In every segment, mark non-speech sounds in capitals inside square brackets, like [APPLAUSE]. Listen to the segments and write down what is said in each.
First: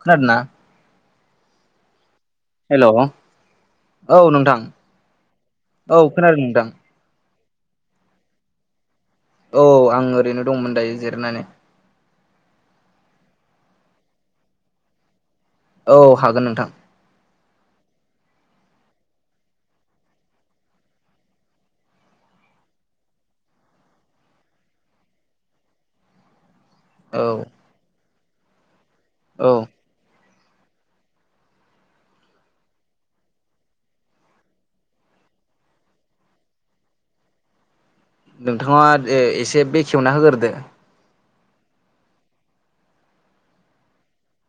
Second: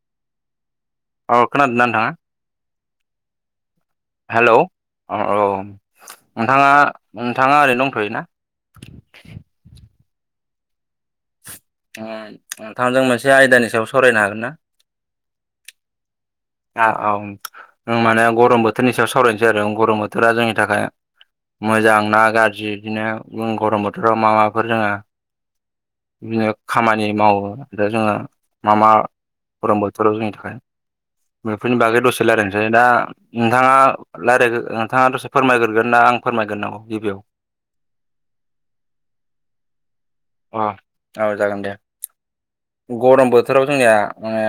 खोनादों ना? अ खोनादोंना नोंथाङा हेल' औ हेलौ नोंथां अ औ औ खोनादों नोंथां नोंथाङा नोंथाङा ओरैनो दंथ'योना औ आं ओरैनो दंमोन दायो जिरायनानै नोंथांजों मोनसे आयदानि सायाव सावरायनो हागोन ना? औ हागोन नोंथां औ माने गरम बोथोरनि सायाव सावरायनोसै आरो गरम बोथोरा जोंनि थाखाय मोजां ना गाज्रि बिदिनो गरम बोथोराव माफोर जोङो [UNINTELLIGIBLE] खामानि औ मावो आरो जोङो मा मा औ गरम बोथोराव जोंनि थाखाय बेफोरनि बागै दसे रायलायनोसै दा नोंथाङा रायलाय नोंथाङा दसे फोरमायग्रगोन ना आं फोरमायग्रोनांगौ गिबियाव नोंथाङा एसे बेखेवना होग्रोदो अ औ जागोन दे गरम बोथोराव जोंनिया माने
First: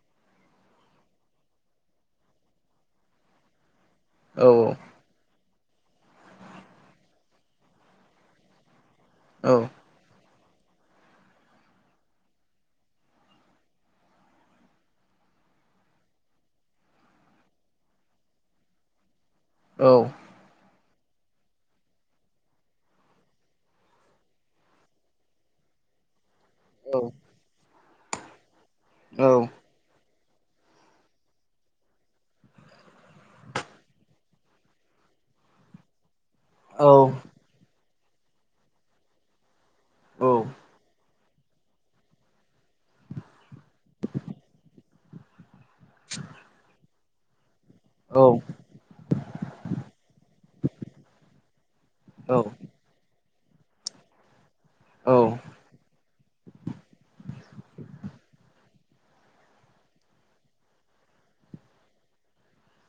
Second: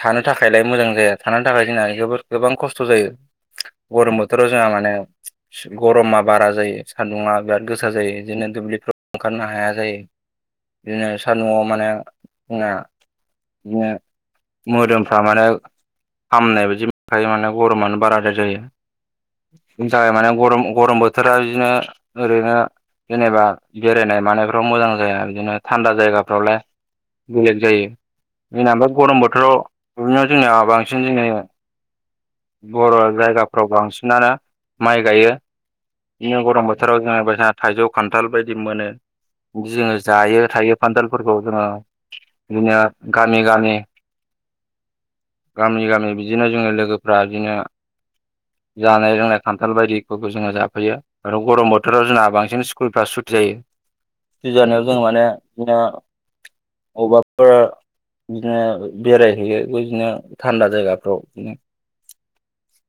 थानो थाखायलाय मोजां जाया थानो थाखाय जोंना जोबोद गोबां खस्थ' जायो गरम औ बोथोराव जोंहा माने गरमा बारा जायो सान्दुुंङा बिराद गोसा जायो बिदिनो दुब्लिफ्राव ओंखारनो औ हाया जायो बिदिनो सान्दुङाव माने जोंना बिदिनो मोदोम फ्रा माने हामनाय बायदि मोनखायो माने गरमानो बाराद्राय जायो औ जाबाय माने गरम गरम बोथोरा बिदिनो ओरैनो जेनेबा बेरायनाय मानायफ्राव मोजां जाया बिदिनो थान्दा जायगा ल बुलेट जायो जोंना गरम औ बोथोराव [UNINTELLIGIBLE] बिदिनो जोंना बांसिन जोङो बर' जायगाफ्राव बांसिनानो माइ गायो बिदिनो गरम औ बोथोराव जों थाइजौ खान्थाल बायदि मोनो जोङो जायो थायो बान्दोल फोरखौ जोङो बिदिनो गामि गामि गामि गामि बिदिनो जोङो लोगोफ्रा बिदिनो औ। जानाय लोंनाय खान्थाल बायदिखौबो जोङो जाफैयो आरो गरम बोथोराव जोंहा औ बांसिन स्कुलफ्रा सु जायो दै जानायाव जों माने बिदिनो अबबाफोरा बिदिनो बेरायहैयो। बे बिदिनो थान्दा जायगाफ्राव बिदिनो।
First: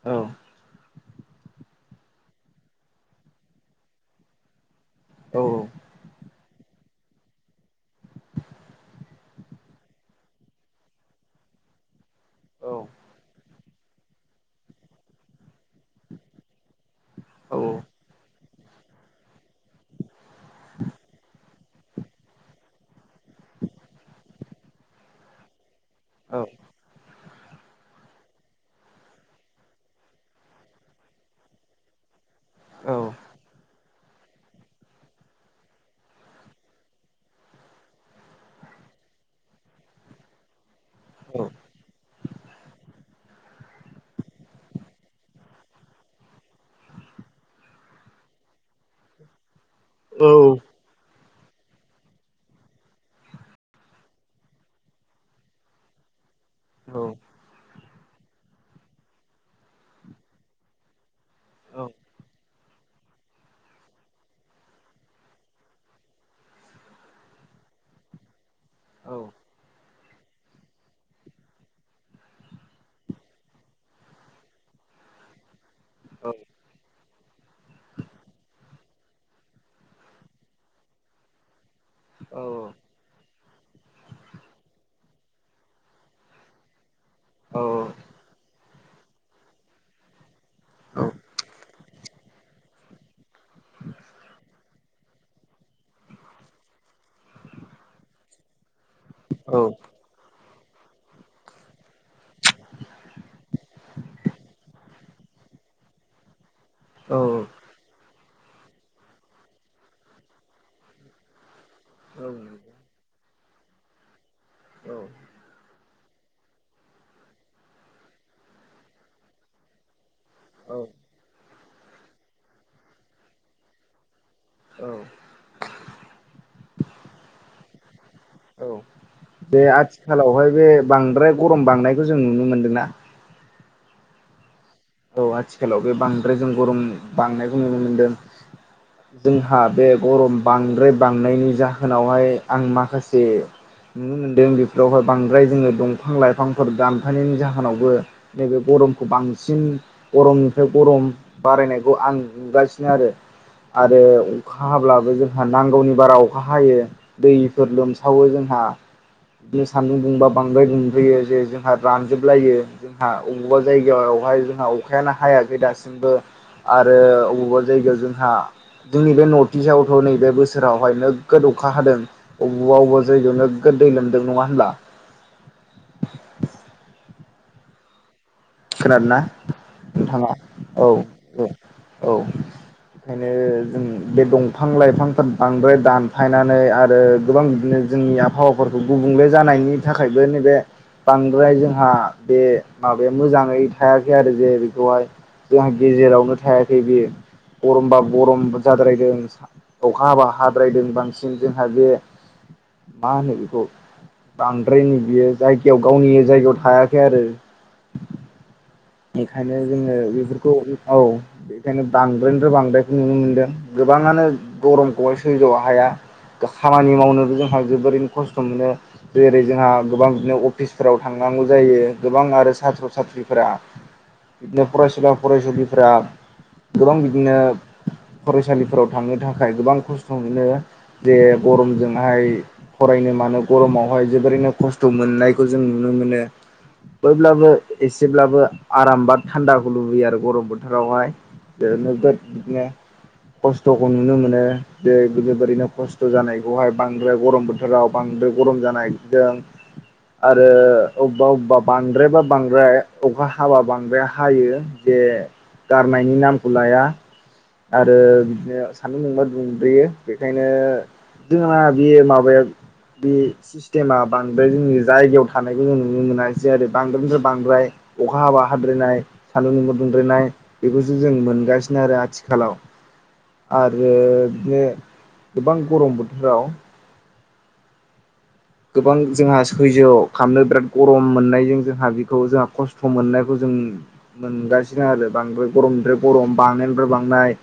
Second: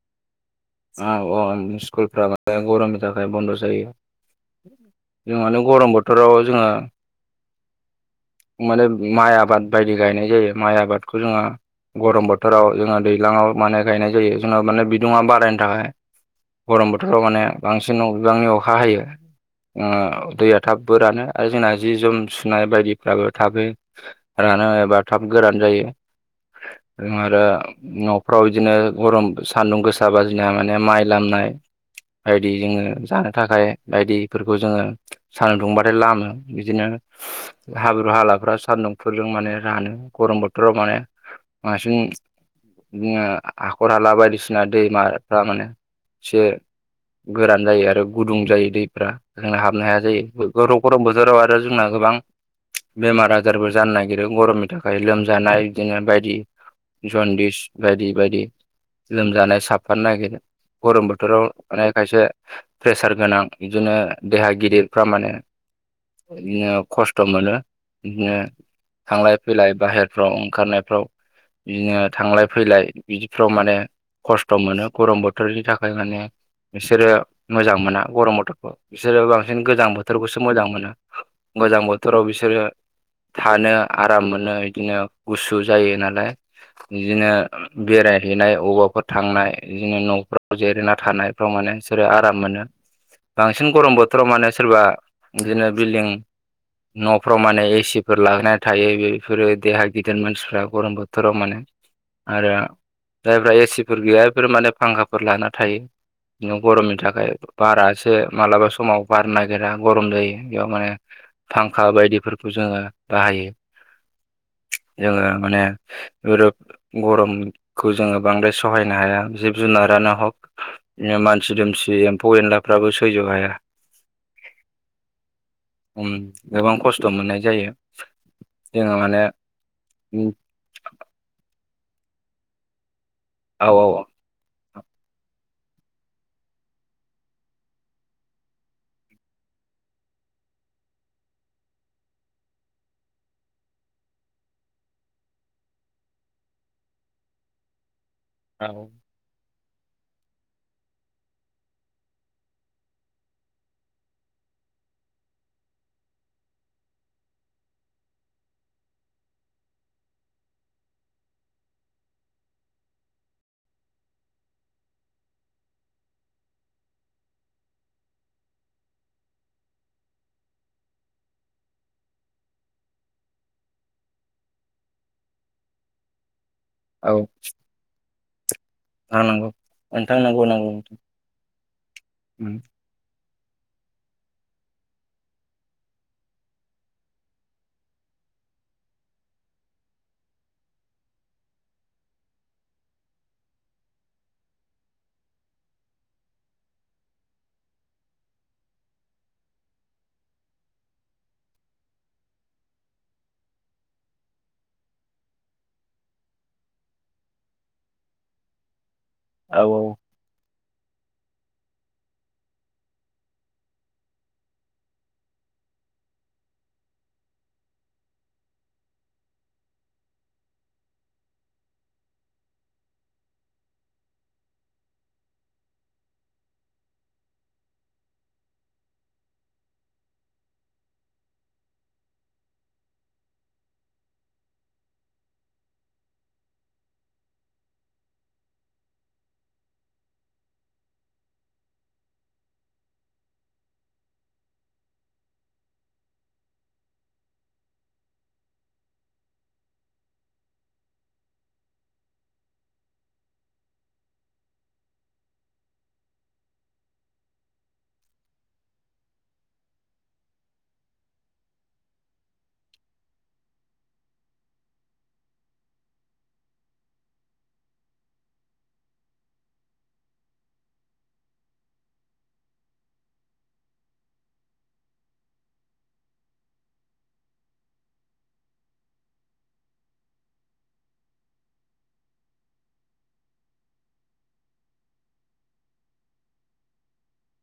औ। औ स्कुलफाय गरमनि थाखाय बन्द' जायो। जों मानोे गरम बोथोराव जोङो। माने माइ आबाद बायदि गायनाय जायो माइ आबादखौ जोंहा गरम बोथोराव जोङो औ दैज्लाङाव माने गायनाय जायो जोंङो माने बिदुङा बारायनो थाखाय। गरम बोथोराव माने बांसिन' बिबांनि अखा हायो। दैया थाबबो रानो आरो जोंना जि जोम सुनाय बायदिफ्राबो थाबो आरो जानो हायाबा थाब गोरान जायो। औ आरो न'फ्राव बिदिनो गरम सान्दुं गोसाब जोंया माने माइ लामनाय बायदि जोङो जानो थाखाय बायदिफोरखौ जोङो सान्दुंबाथाय लामो बिदिनो हाब्रु हालाफ्रा सान्दुंफोरजों माने रानो। गरम बोथोराव माने बांसिन बिदिनो हाखर हाला बायदिसिना दैमाफ्रा माने एसे गोरान जायो आरो गुदुं जायो दैफ्रा जोंना हाबनो हाया जायो गरम गरम बोथोराव आरो रो जोंना गोबां बेमार आजारबो जानो नागिरो गरमनि थाखाय लोमजानाय बिदिनो बायदि जनदिस बायदि बेबायदि लोमजानाय साफफानो नागिरो गरम बोथोराव माने खायसे प्रेसार गोनां बिदिनो देहा गिदिरफ्रा माने बिदिनो खस्थ' मोनो बिदिनो थांलाय औ फैलाय बाहेरफ्राव। खारनायफ्राव। बिदिनो थांलाय फैलाय बिदिफ्राव माने खस्थ' मोनो गरम बोथोरनि थाखाय माने बिसोरो मोजां मोना गरम मथरखौ बिसोरो बांसिन गोजां बोथोरखौसो मोजां मोनो। गोजां बोथोराव बिसोरो थानो आराम मोनो बिदिनो गुसु जायो नालाय। बिदिनो बेरायहैनाय अबावबाफोर थांनाय बिदिनो न'फ्राव जिरायना थानायफ्राव माने बिसोरो आराम मोनो बांसिन गरम बोथोराव माने सोरबा बिदिनो बिल्डिं न'फ्राव माने एसिफोर लागायनानै थायो बेफोरो देहा गिदिर मानसिफ्रा गरम बोथोराव माने। आरो जायफ्रा एसिफोर गैया बेफोरो माने फांखाफोर लाना थायो। न गरमनि थाखाय बारासो मालाबा समाव बार नागिरा गरम जायो बेयाव माने फांखा बायदिफोरखौ जोङो बाहायो। जोङो माने गरमखौ जोङो बांद्राय सहायनो हाया ज जुनारायाना हक बिदिनो मानसि दुमसि एम्फौ एनलाफ्राबो सैज' हाया। औ। गोबां खस्थ' मोननाय जायो औ जोङो माने बे उम आथिखालावहाय बे बांद्राय गरम बांनायखौ जों नुनो मोनदोंना। औ औ औ। औ आथिखालाव बे बांद्राय जों गरम बांनायखौ नुनो मोनदों। जोंहा बे गरम बांद्राय बांनायनि जाहोनावहाय आं माखासे नुनो मोन्दों बेफोरावहाय बांद्राय जोङो दंफां लाइफांफोर दानफायनायनि जाहोनावबो नैबे औ गरमखौ बांसिन गरमनिफ्राय गरम बारायनायखौ आं नुगासिनो आरो आरो अखा हाब्लाबो जोंहा नांगौनि बारा अखा हायो दैफोर लोमसावो जों ह बि सान्दों दुंबा बांद्राय मोनंफैयो जे जोंहा रानजोबलायो जोंहा अबावबा जायगायाव हाय जोंनाव अखायानो हायाखै दासिमबो आरो अबेबा जायगायाव जोंहा जोंनि बे नर्थ इस्टआव नैबे बोसोरावहाय नोगोद अखा हादों अबेवबा अबेबा जायगायाव नोगोद दै लोमदों नङा होनब्ला औ खोनादोना थांनांगौ नोंथां नोंथाङा नंगौ नंगौ नंगौ औ नोंथां औ औ उम बे दंफां लाइफां बांद्राय दानफायनानै आरो गोबां बिदिनो जोंनि हा पावाफोरखौ गुबुंले जानायनि थाखायबो नैबे बांद्राय जोंहा बे माबायाव मोजाङै थायाखै आरो जे बेखौहाय जोंहा गेजेरावनो थायाखै बियो गरमबा गरम जाद्रायदों अखा हाबा हाद्रायदों बांसिन जोंहा बे मा होनो बिखौ बांद्राय नै बियो जायगायाव गावनि जायगायाव थायाखै आरो बेखायनो औ जोङो बेफोरखौ औ [INAUDIBLE] बेखायनो बांद्रायनिफ्राय बांद्रायखौ नुनो मोनदों गोबाङानो गरमखौहाय सैज्य हाया खामानि मावनोबो जोंहा जोबोरैनो खस्थ' मोनो जेरै जोंहा गोबां बिदिनो अफिसफोराव थांनानै गौ जायो गोबां आरो साथ्र' सत्रिफोरा बिदिनो फरायसुला फरायसुलिफोरा गोबां बिदिनो फरायसालिफोराव थांनो थाखाय गोबां खस्थ' मोनो जे गरमजोंहाय फराय बेनो मानो गरमावहाय जोबोरैनो खस्थ' मोननायखौ जों नुनो मोनो। अब्लाबो एसेब्लाबो आरामबा थान्दाखौ लुबैयो आरो गरम बोथोरावहाय बिदिनो बिदिनो खस्थ'खौ नुनो मोनो जे गोबोरैनो खस्थ' जानायखौहाय बांद्राय गरम बोथोराव बां गरम जानाय आरो अबेबा अबेबा बांद्रायबा बांद्राय अखा हाबा बांद्राया हायो जे गारनायनि नामखौ लाया आरो बिदिनो सान्दुं नोंबा दुंद्रोयो बेखायनो जोंना बेयो माबाया बे सिस्टेमा बांद्राय जोंनि जायगायाव थानायखौ जों नुनो मोनाखासै आरो बांद्रायनिफ्राय बांद्राय अखा हाबा हाद्रायनाय सान्दुंनि मोदुंद्रायनाय बेखौसो जों मोनगासिनो आरो आथिखालाव आरो बिदिनो गोबां गरम बोथोराव गोबां जोंहा सैज खालामनो बिराद गरम मोननायजों जोंहा बेखौ जोंहा खस्थ' मोननायखौ जों मोनगासिनो आरो बांद्राय गरमनिफ्राय गरम बांनायनिफ्राय बांनाय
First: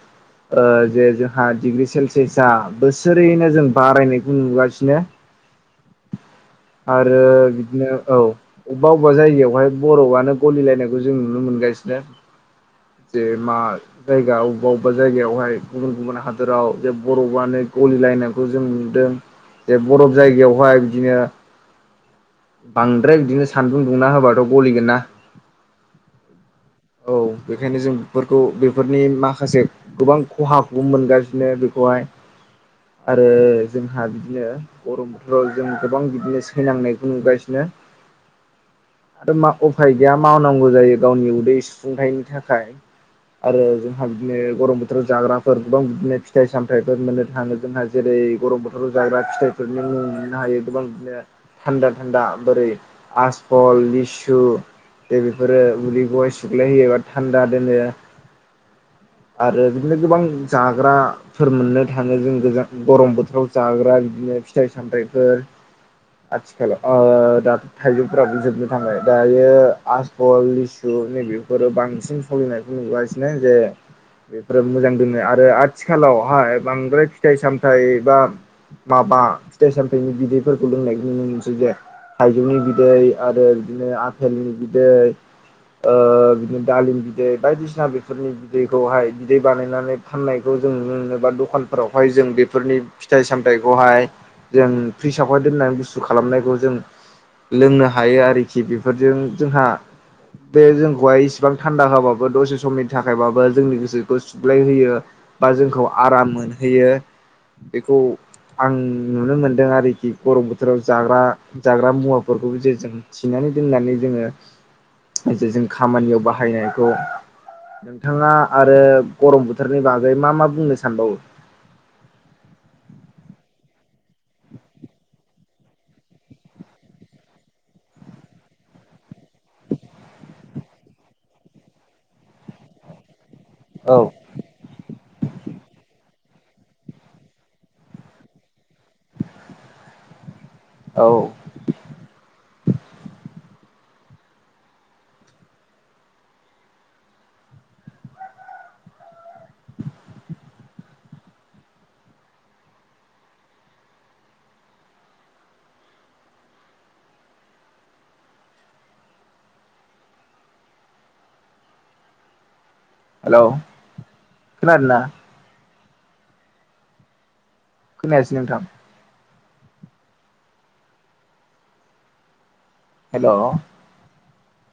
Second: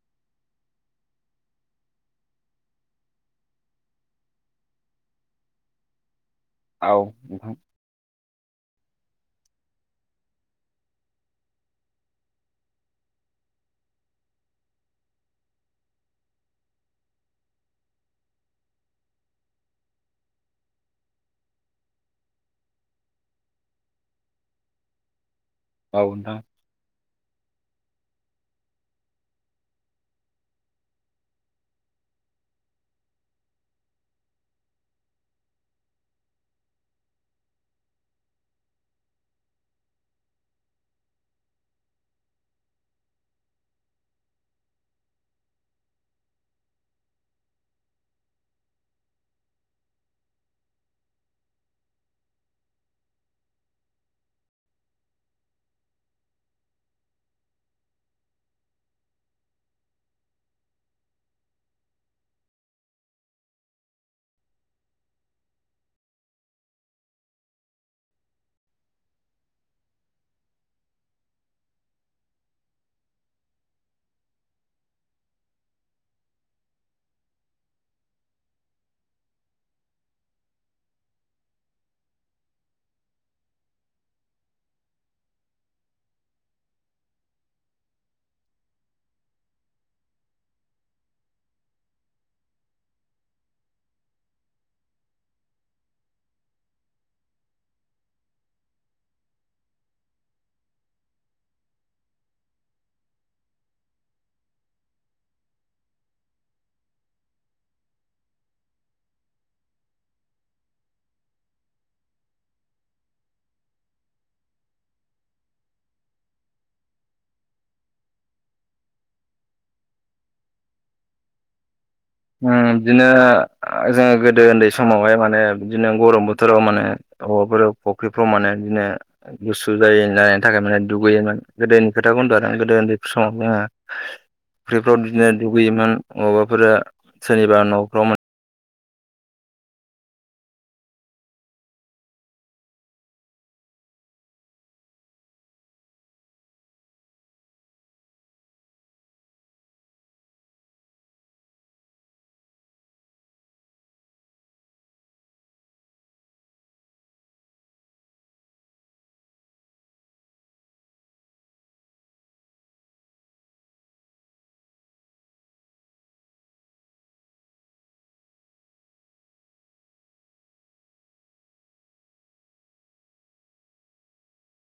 जे जोंहा डिग्रि सेलसियासा बोसोरैनो जों बारायनायखौ नुगासिनो [INAUDIBLE] औ आरो नोंथां बिदिनो औ अबेबा अबेबा जायगायावहाय बर'आनो गलिलायनायखौ जों नुनो मोनगासिनो जे मा जायगा अबेबा अबेबा जायगायावहाय गुबुन गुबुन हादोराव जे बर'आनो गलिलायनायखौ जों नुदों जे बरफ जायगायावहाय बिदिनो बांद्राय बिदिनो सानदुं दुंना होबाथ' गलिगोन ना बावदा नोंथां औ बेखायनो जों बेफोरखौ बेफोरनि माखासे गोबां खहाखौ मोनगासिनो बेखौहाय आरो जोंहा बिदिनो गरम बोथोराव जों गोबां बिदिनो सैनांनायखौ नुगासिनो आरो मा उफाय गैया मावनांगौ जायो गावनि उदै सुफुंथायनि थाखाय आरो जोंहा बिदिनो गरम बोथोराव जाग्राफोर गोबां बिदिनो फिथाइ सामथाइफोर मोननो थाङो जोंहा जेरै बे गरम बोथोराव जाग्रा फिथाइफोरनि हायो गोबां बिदिनो थान्दा थान्दा बोरै आसफल लिसु दे बेफोरो उदैखौहाय सुग्लाय होयो बा थान्दा दोनो [INAUDIBLE] आरो बिदिनो गोबां जाग्राफोर मोननो थाङो जों गोजां गरम बोथोराव जाग्रा बिदि नो फिथाइ सामथायफोर आथिखालाव ओ दाथ' थाइजौफोराबो जोबनो थांबाय, दायो आसबल, लिसु थ' नै बेफोरो बांसिन सोलिनायखौ नुगासिनो जे बेफोर मोजां दोनो आरो आथिखालावहाय बांद्राय फिथाइ सामथाइ बा माबा फिथाइ साम थाइनि बिदैफोरखौ लोंनायखौ नुनो मोनसै जे थाइजौनि बिदै आरो बिदिनो आफेलनि बिदै [UNINTELLIGIBLE] ओ बिदि दालिम बिदै बायदिसिना बेफोरनि बिदैखौहाय बिदै बानायनानै फाननायखौ जों नुनो मोनो बा दखानफोरावहाय जों बेफोरनि फिथाइ सामथाइखौहाय जों फ्रिसावहाय दोननानै गुसु खालामनायखौ जों लोंनो हायो आरोखि बेफोरजों जोंहा बे जोंखौहाय इसिबां थान्दा होआबाबो दसे समनि थाखायबाबो जोंनि गोसोखौ सुग्लायहोयो बा जोंखौ आराम मोनहैयो बेखौ आं नुनो मोन्दों आरोखि। गरम बोथोराव जाग्रा जाग्रा मुवाफोरखौबो जे जों थिनानै दोननानै जों ओ खामानियाव बाहायनायखौ नोंथाङा आरो गरम बोथोरनि बागै मा मा बुंनो सानबावो? ओम बिदिनो ओ जोङो गोदो उन्दै समावहाय माने बिदिनो गरम बोथोराव माने [UNINTELLIGIBLE] फुख्रिफ्राव माने बिदिनो गुसु जायो जानायनि थाखाय माने दुगैयोमोन गोदोनि खोथा [UNINTELLIGIBLE] गोदो उन्दै समाव जोङो औ फख्रिफ्राव बिदिनो दुगैयोमोन अबावबाफोर सोरनिबा न'फ्राव औ हेल' खोनादोंना? खोनायासै नोंथां। हेल'?